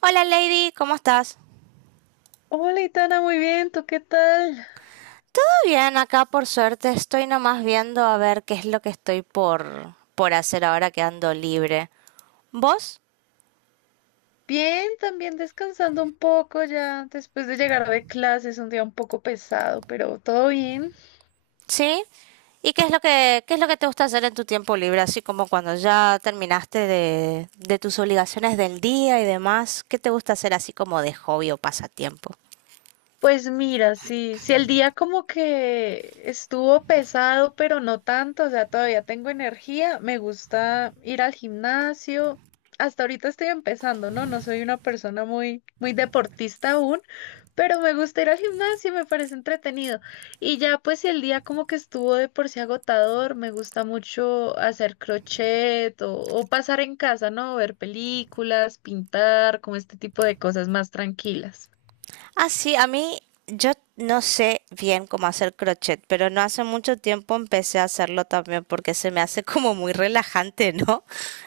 Hola Lady, ¿cómo estás? Todo Hola, Itana, muy bien, ¿tú qué tal? bien, acá por suerte estoy nomás viendo a ver qué es lo que estoy por hacer ahora que ando libre. ¿Vos? Bien, también descansando un poco ya después de llegar de clases, un día un poco pesado, pero todo bien. ¿Sí? ¿Y qué es lo que te gusta hacer en tu tiempo libre? Así como cuando ya terminaste de tus obligaciones del día y demás, ¿qué te gusta hacer así como de hobby o pasatiempo? Pues mira, sí, el día como que estuvo pesado, pero no tanto, o sea, todavía tengo energía, me gusta ir al gimnasio. Hasta ahorita estoy empezando, ¿no? No soy una persona muy deportista aún, pero me gusta ir al gimnasio, me parece entretenido. Y ya pues si el día como que estuvo de por sí agotador, me gusta mucho hacer crochet o pasar en casa, ¿no? Ver películas, pintar, como este tipo de cosas más tranquilas. Ah, sí, a mí yo no sé bien cómo hacer crochet, pero no hace mucho tiempo empecé a hacerlo también porque se me hace como muy relajante, ¿no?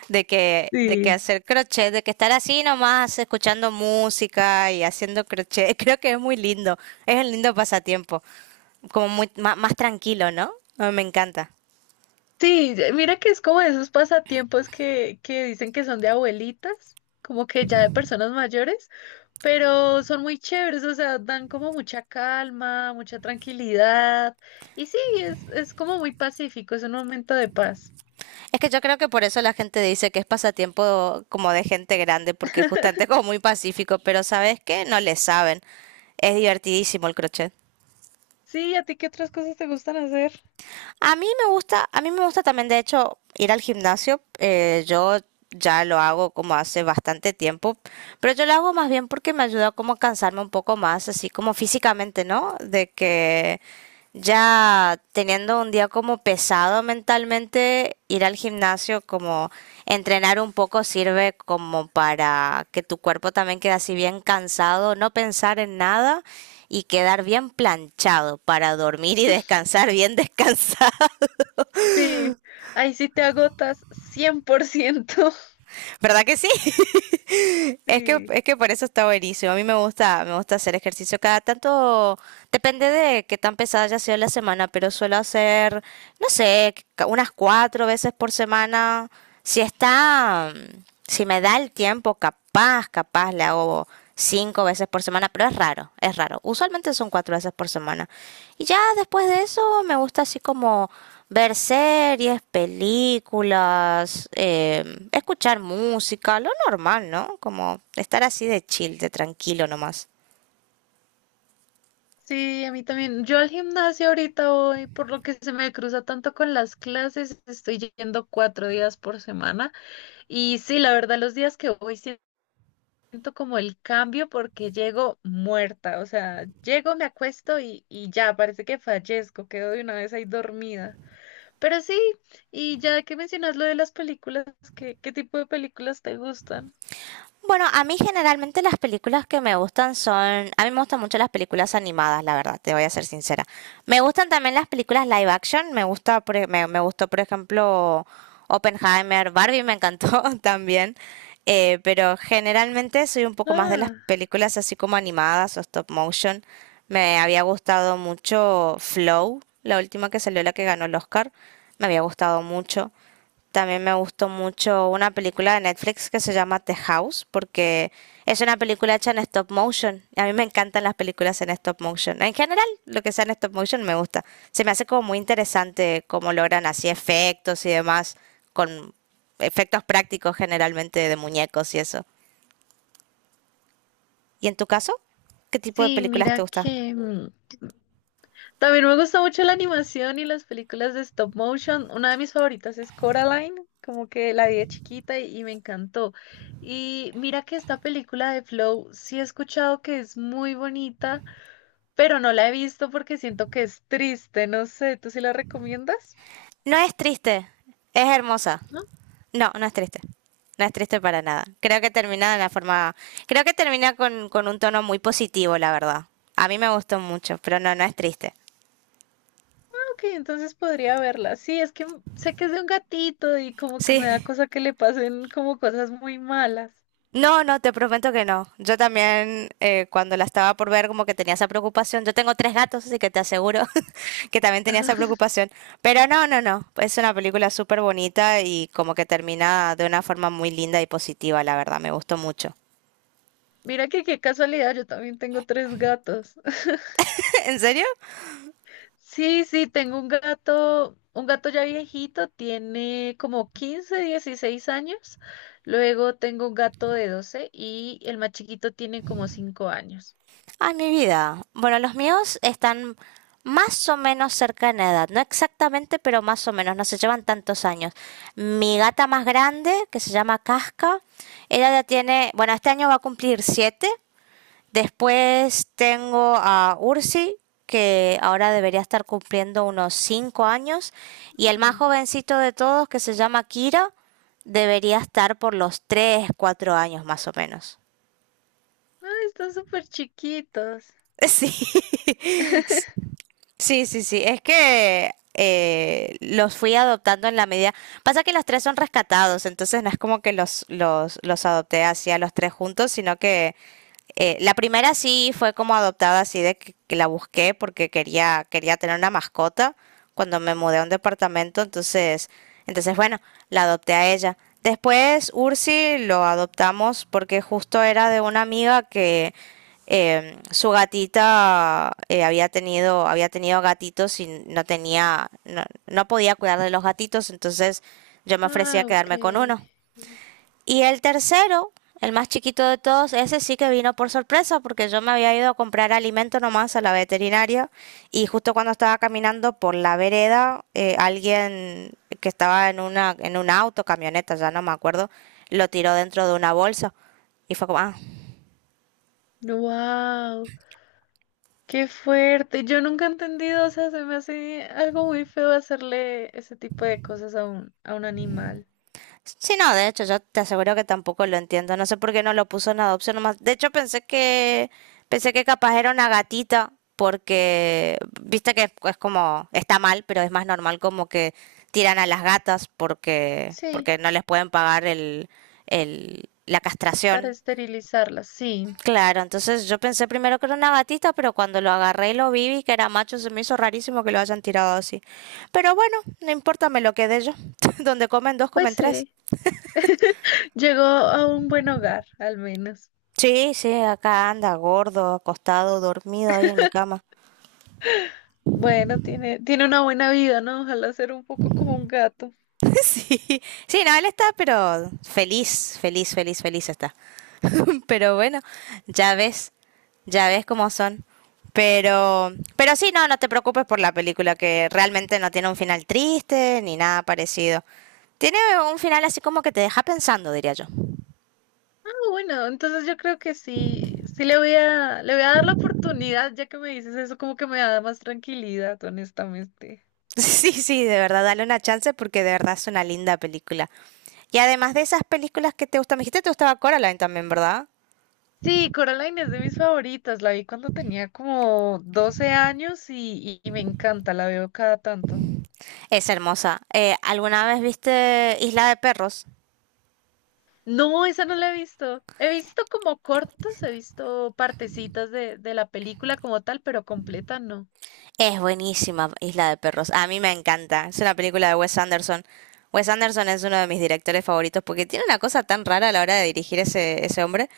De que Sí. hacer crochet, de que estar así nomás escuchando música y haciendo crochet, creo que es muy lindo, es un lindo pasatiempo, como muy más, tranquilo, ¿no? Ah, me encanta. Sí, mira que es como de esos pasatiempos que dicen que son de abuelitas, como que ya de personas mayores, pero son muy chéveres, o sea, dan como mucha calma, mucha tranquilidad. Y sí, es como muy pacífico, es un momento de paz. Es que yo creo que por eso la gente dice que es pasatiempo como de gente grande, porque justamente es como muy pacífico, pero ¿sabes qué? No le saben. Es divertidísimo el crochet. Sí, ¿a ti qué otras cosas te gustan hacer? A mí me gusta, a mí me gusta también, de hecho, ir al gimnasio. Yo ya lo hago como hace bastante tiempo, pero yo lo hago más bien porque me ayuda como a cansarme un poco más, así como físicamente, ¿no? De que ya teniendo un día como pesado mentalmente, ir al gimnasio, como entrenar un poco sirve como para que tu cuerpo también quede así bien cansado, no pensar en nada y quedar bien planchado para dormir y descansar bien descansado. Sí, ahí sí te agotas 100%. ¿Verdad que sí? Es que, Sí, es que por eso está buenísimo. A mí me gusta hacer ejercicio cada tanto, depende de qué tan pesada haya sido la semana, pero suelo hacer, no sé, unas cuatro veces por semana. Si está, si me da el tiempo, capaz le hago cinco veces por semana, pero es raro, es raro. Usualmente son cuatro veces por semana. Y ya después de eso me gusta así como ver series, películas, escuchar música, lo normal, ¿no? Como estar así de chill, de tranquilo nomás. sí, a mí también. Yo al gimnasio ahorita voy, por lo que se me cruza tanto con las clases, estoy yendo 4 días por semana. Y sí, la verdad, los días que voy siento como el cambio porque llego muerta, o sea, llego, me acuesto y ya, parece que fallezco, quedo de una vez ahí dormida. Pero sí, y ya que mencionas lo de las películas, ¿qué tipo de películas te gustan? Bueno, a mí generalmente las películas que me gustan son, a mí me gustan mucho las películas animadas, la verdad, te voy a ser sincera. Me gustan también las películas live action, me gusta, me gustó por ejemplo Oppenheimer, Barbie me encantó también, pero generalmente soy un poco más de las Ah, películas así como animadas o stop motion. Me había gustado mucho Flow, la última que salió, la que ganó el Oscar, me había gustado mucho. También me gustó mucho una película de Netflix que se llama The House, porque es una película hecha en stop motion. A mí me encantan las películas en stop motion. En general, lo que sea en stop motion me gusta. Se me hace como muy interesante cómo logran así efectos y demás, con efectos prácticos generalmente de muñecos y eso. ¿Y en tu caso? ¿Qué tipo de sí, películas te mira gusta? que... también me gusta mucho la animación y las películas de stop motion. Una de mis favoritas es Coraline, como que la vi de chiquita y me encantó. Y mira que esta película de Flow sí he escuchado que es muy bonita, pero no la he visto porque siento que es triste. No sé, ¿tú sí la recomiendas? No es triste, es hermosa. No, No, no es triste. No es triste para nada. Creo que termina de la forma. Creo que termina con un tono muy positivo, la verdad. A mí me gustó mucho, pero no, no es triste. ok, entonces podría verla. Sí, es que sé que es de un gatito y como que me da Sí. cosa que le pasen como cosas muy malas. No, no, te prometo que no. Yo también, cuando la estaba por ver, como que tenía esa preocupación. Yo tengo tres gatos, así que te aseguro que también tenía Ajá. esa preocupación. Pero no, no, no. Es una película súper bonita y como que termina de una forma muy linda y positiva, la verdad. Me gustó mucho. Mira que qué casualidad, yo también tengo tres gatos. ¿En serio? Sí, sí, tengo un gato ya viejito, tiene como 15, 16 años. Luego tengo un gato de 12 y el más chiquito tiene como 5 años. Ah, mi vida. Bueno, los míos están más o menos cerca en edad, no exactamente, pero más o menos, no se llevan tantos años. Mi gata más grande, que se llama Casca, ella ya tiene, bueno, este año va a cumplir 7. Después tengo a Ursi, que ahora debería estar cumpliendo unos 5 años. Y el más Mm. jovencito de todos, que se llama Kira, debería estar por los 3, 4 años más o menos. Ay, están súper chiquitos. Sí, sí, sí, sí. Es que los fui adoptando en la medida. Pasa que los tres son rescatados, entonces no es como que los adopté así a los tres juntos, sino que la primera sí fue como adoptada, así de que la busqué porque quería, quería tener una mascota cuando me mudé a un departamento, entonces bueno, la adopté a ella. Después Ursi lo adoptamos porque justo era de una amiga que su gatita había tenido gatitos y no, no podía cuidar de los gatitos, entonces yo me ofrecía a Ah, ok. quedarme con uno. Y el tercero, el más chiquito de todos, ese sí que vino por sorpresa porque yo me había ido a comprar alimento nomás a la veterinaria y justo cuando estaba caminando por la vereda, alguien que estaba en un auto, camioneta, ya no me acuerdo, lo tiró dentro de una bolsa. Y fue como, ah, Wow, qué fuerte. Yo nunca he entendido, o sea, se me hace algo muy feo hacerle ese tipo de cosas a un animal. sí, no, de hecho, yo te aseguro que tampoco lo entiendo. No sé por qué no lo puso en adopción nomás. De hecho, pensé que capaz era una gatita porque viste que es como está mal, pero es más normal como que tiran a las gatas Sí, porque no les pueden pagar el, la para castración. esterilizarlas. Sí. Claro, entonces yo pensé primero que era una gatita, pero cuando lo agarré y lo vi que era macho, se me hizo rarísimo que lo hayan tirado así. Pero bueno, no importa, me lo quedé yo. Donde comen dos, Pues comen tres. sí. Llegó a un buen hogar, al menos. Sí, sí, acá anda gordo, acostado, dormido ahí en mi cama. Bueno, tiene una buena vida, ¿no? Ojalá ser un poco como un gato. Sí, sí, no, él está, pero feliz, feliz, feliz, feliz está. Pero bueno, ya ves, ya ves cómo son. Pero, pero sí, no, no te preocupes por la película, que realmente no tiene un final triste ni nada parecido. Tiene un final así como que te deja pensando, diría yo. Ah, bueno, entonces yo creo que sí, sí le voy a dar la oportunidad, ya que me dices eso, como que me da más tranquilidad, honestamente. Sí, sí, de verdad, dale una chance porque de verdad es una linda película. Y además de esas películas que te gustan, me dijiste que te gustaba Coraline también, ¿verdad? Sí, Coraline es de mis favoritas, la vi cuando tenía como 12 años y me encanta, la veo cada tanto. Es hermosa. ¿Alguna vez viste Isla de Perros? No, esa no la he visto. He visto como cortos, he visto partecitas de la película como tal, pero completa no. Es buenísima Isla de Perros. A mí me encanta. Es una película de Wes Anderson. Wes Anderson es uno de mis directores favoritos porque tiene una cosa tan rara a la hora de dirigir ese hombre.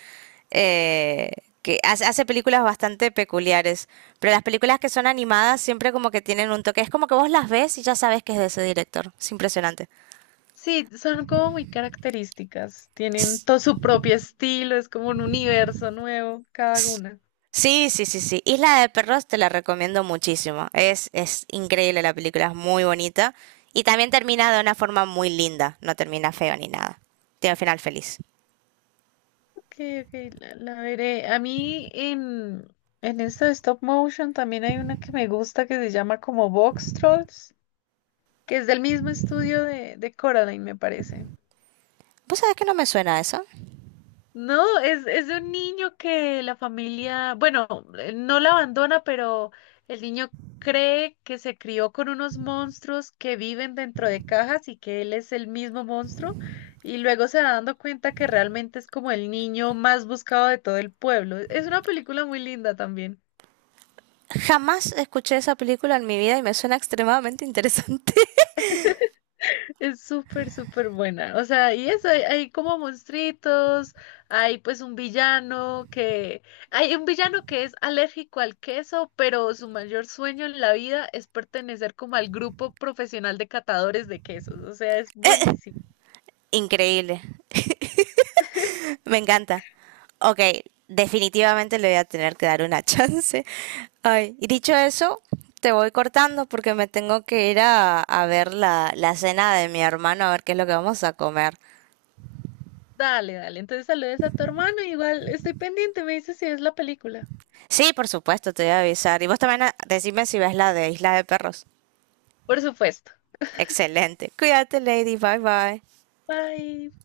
eh, que hace películas bastante peculiares, pero las películas que son animadas siempre como que tienen un toque, es como que vos las ves y ya sabes que es de ese director, es impresionante. Sí, son como muy características, tienen todo su propio estilo, es como un universo nuevo cada S- una. Sí, sí, sí, sí. Isla de Perros te la recomiendo muchísimo. Es increíble la película, es muy bonita. Y también termina de una forma muy linda, no termina feo ni nada. Tiene un final feliz. Ok, ok, la veré. En esto de stop motion también hay una que me gusta que se llama como Box Trolls, que es del mismo estudio de Coraline, me parece. ¿Vos sabés que no me suena eso? No, es de un niño que la familia, bueno, no la abandona, pero el niño cree que se crió con unos monstruos que viven dentro de cajas y que él es el mismo monstruo, y luego se va dando cuenta que realmente es como el niño más buscado de todo el pueblo. Es una película muy linda también. Jamás escuché esa película en mi vida y me suena extremadamente interesante. Es súper buena. O sea, y eso, hay como monstruitos, hay pues un villano que... Hay un villano que es alérgico al queso, pero su mayor sueño en la vida es pertenecer como al grupo profesional de catadores de quesos. O sea, es buenísimo. Increíble, me encanta. Ok, definitivamente le voy a tener que dar una chance. Ay, y dicho eso, te voy cortando porque me tengo que ir a ver la cena de mi hermano, a ver qué es lo que vamos a comer. Dale, dale. Entonces saludes a tu hermano, igual estoy pendiente, me dices si es la película. Sí, por supuesto, te voy a avisar. Y vos también decime si ves la de Isla de Perros. Por supuesto. Excelente. Cuídate, Lady. Bye bye. Bye.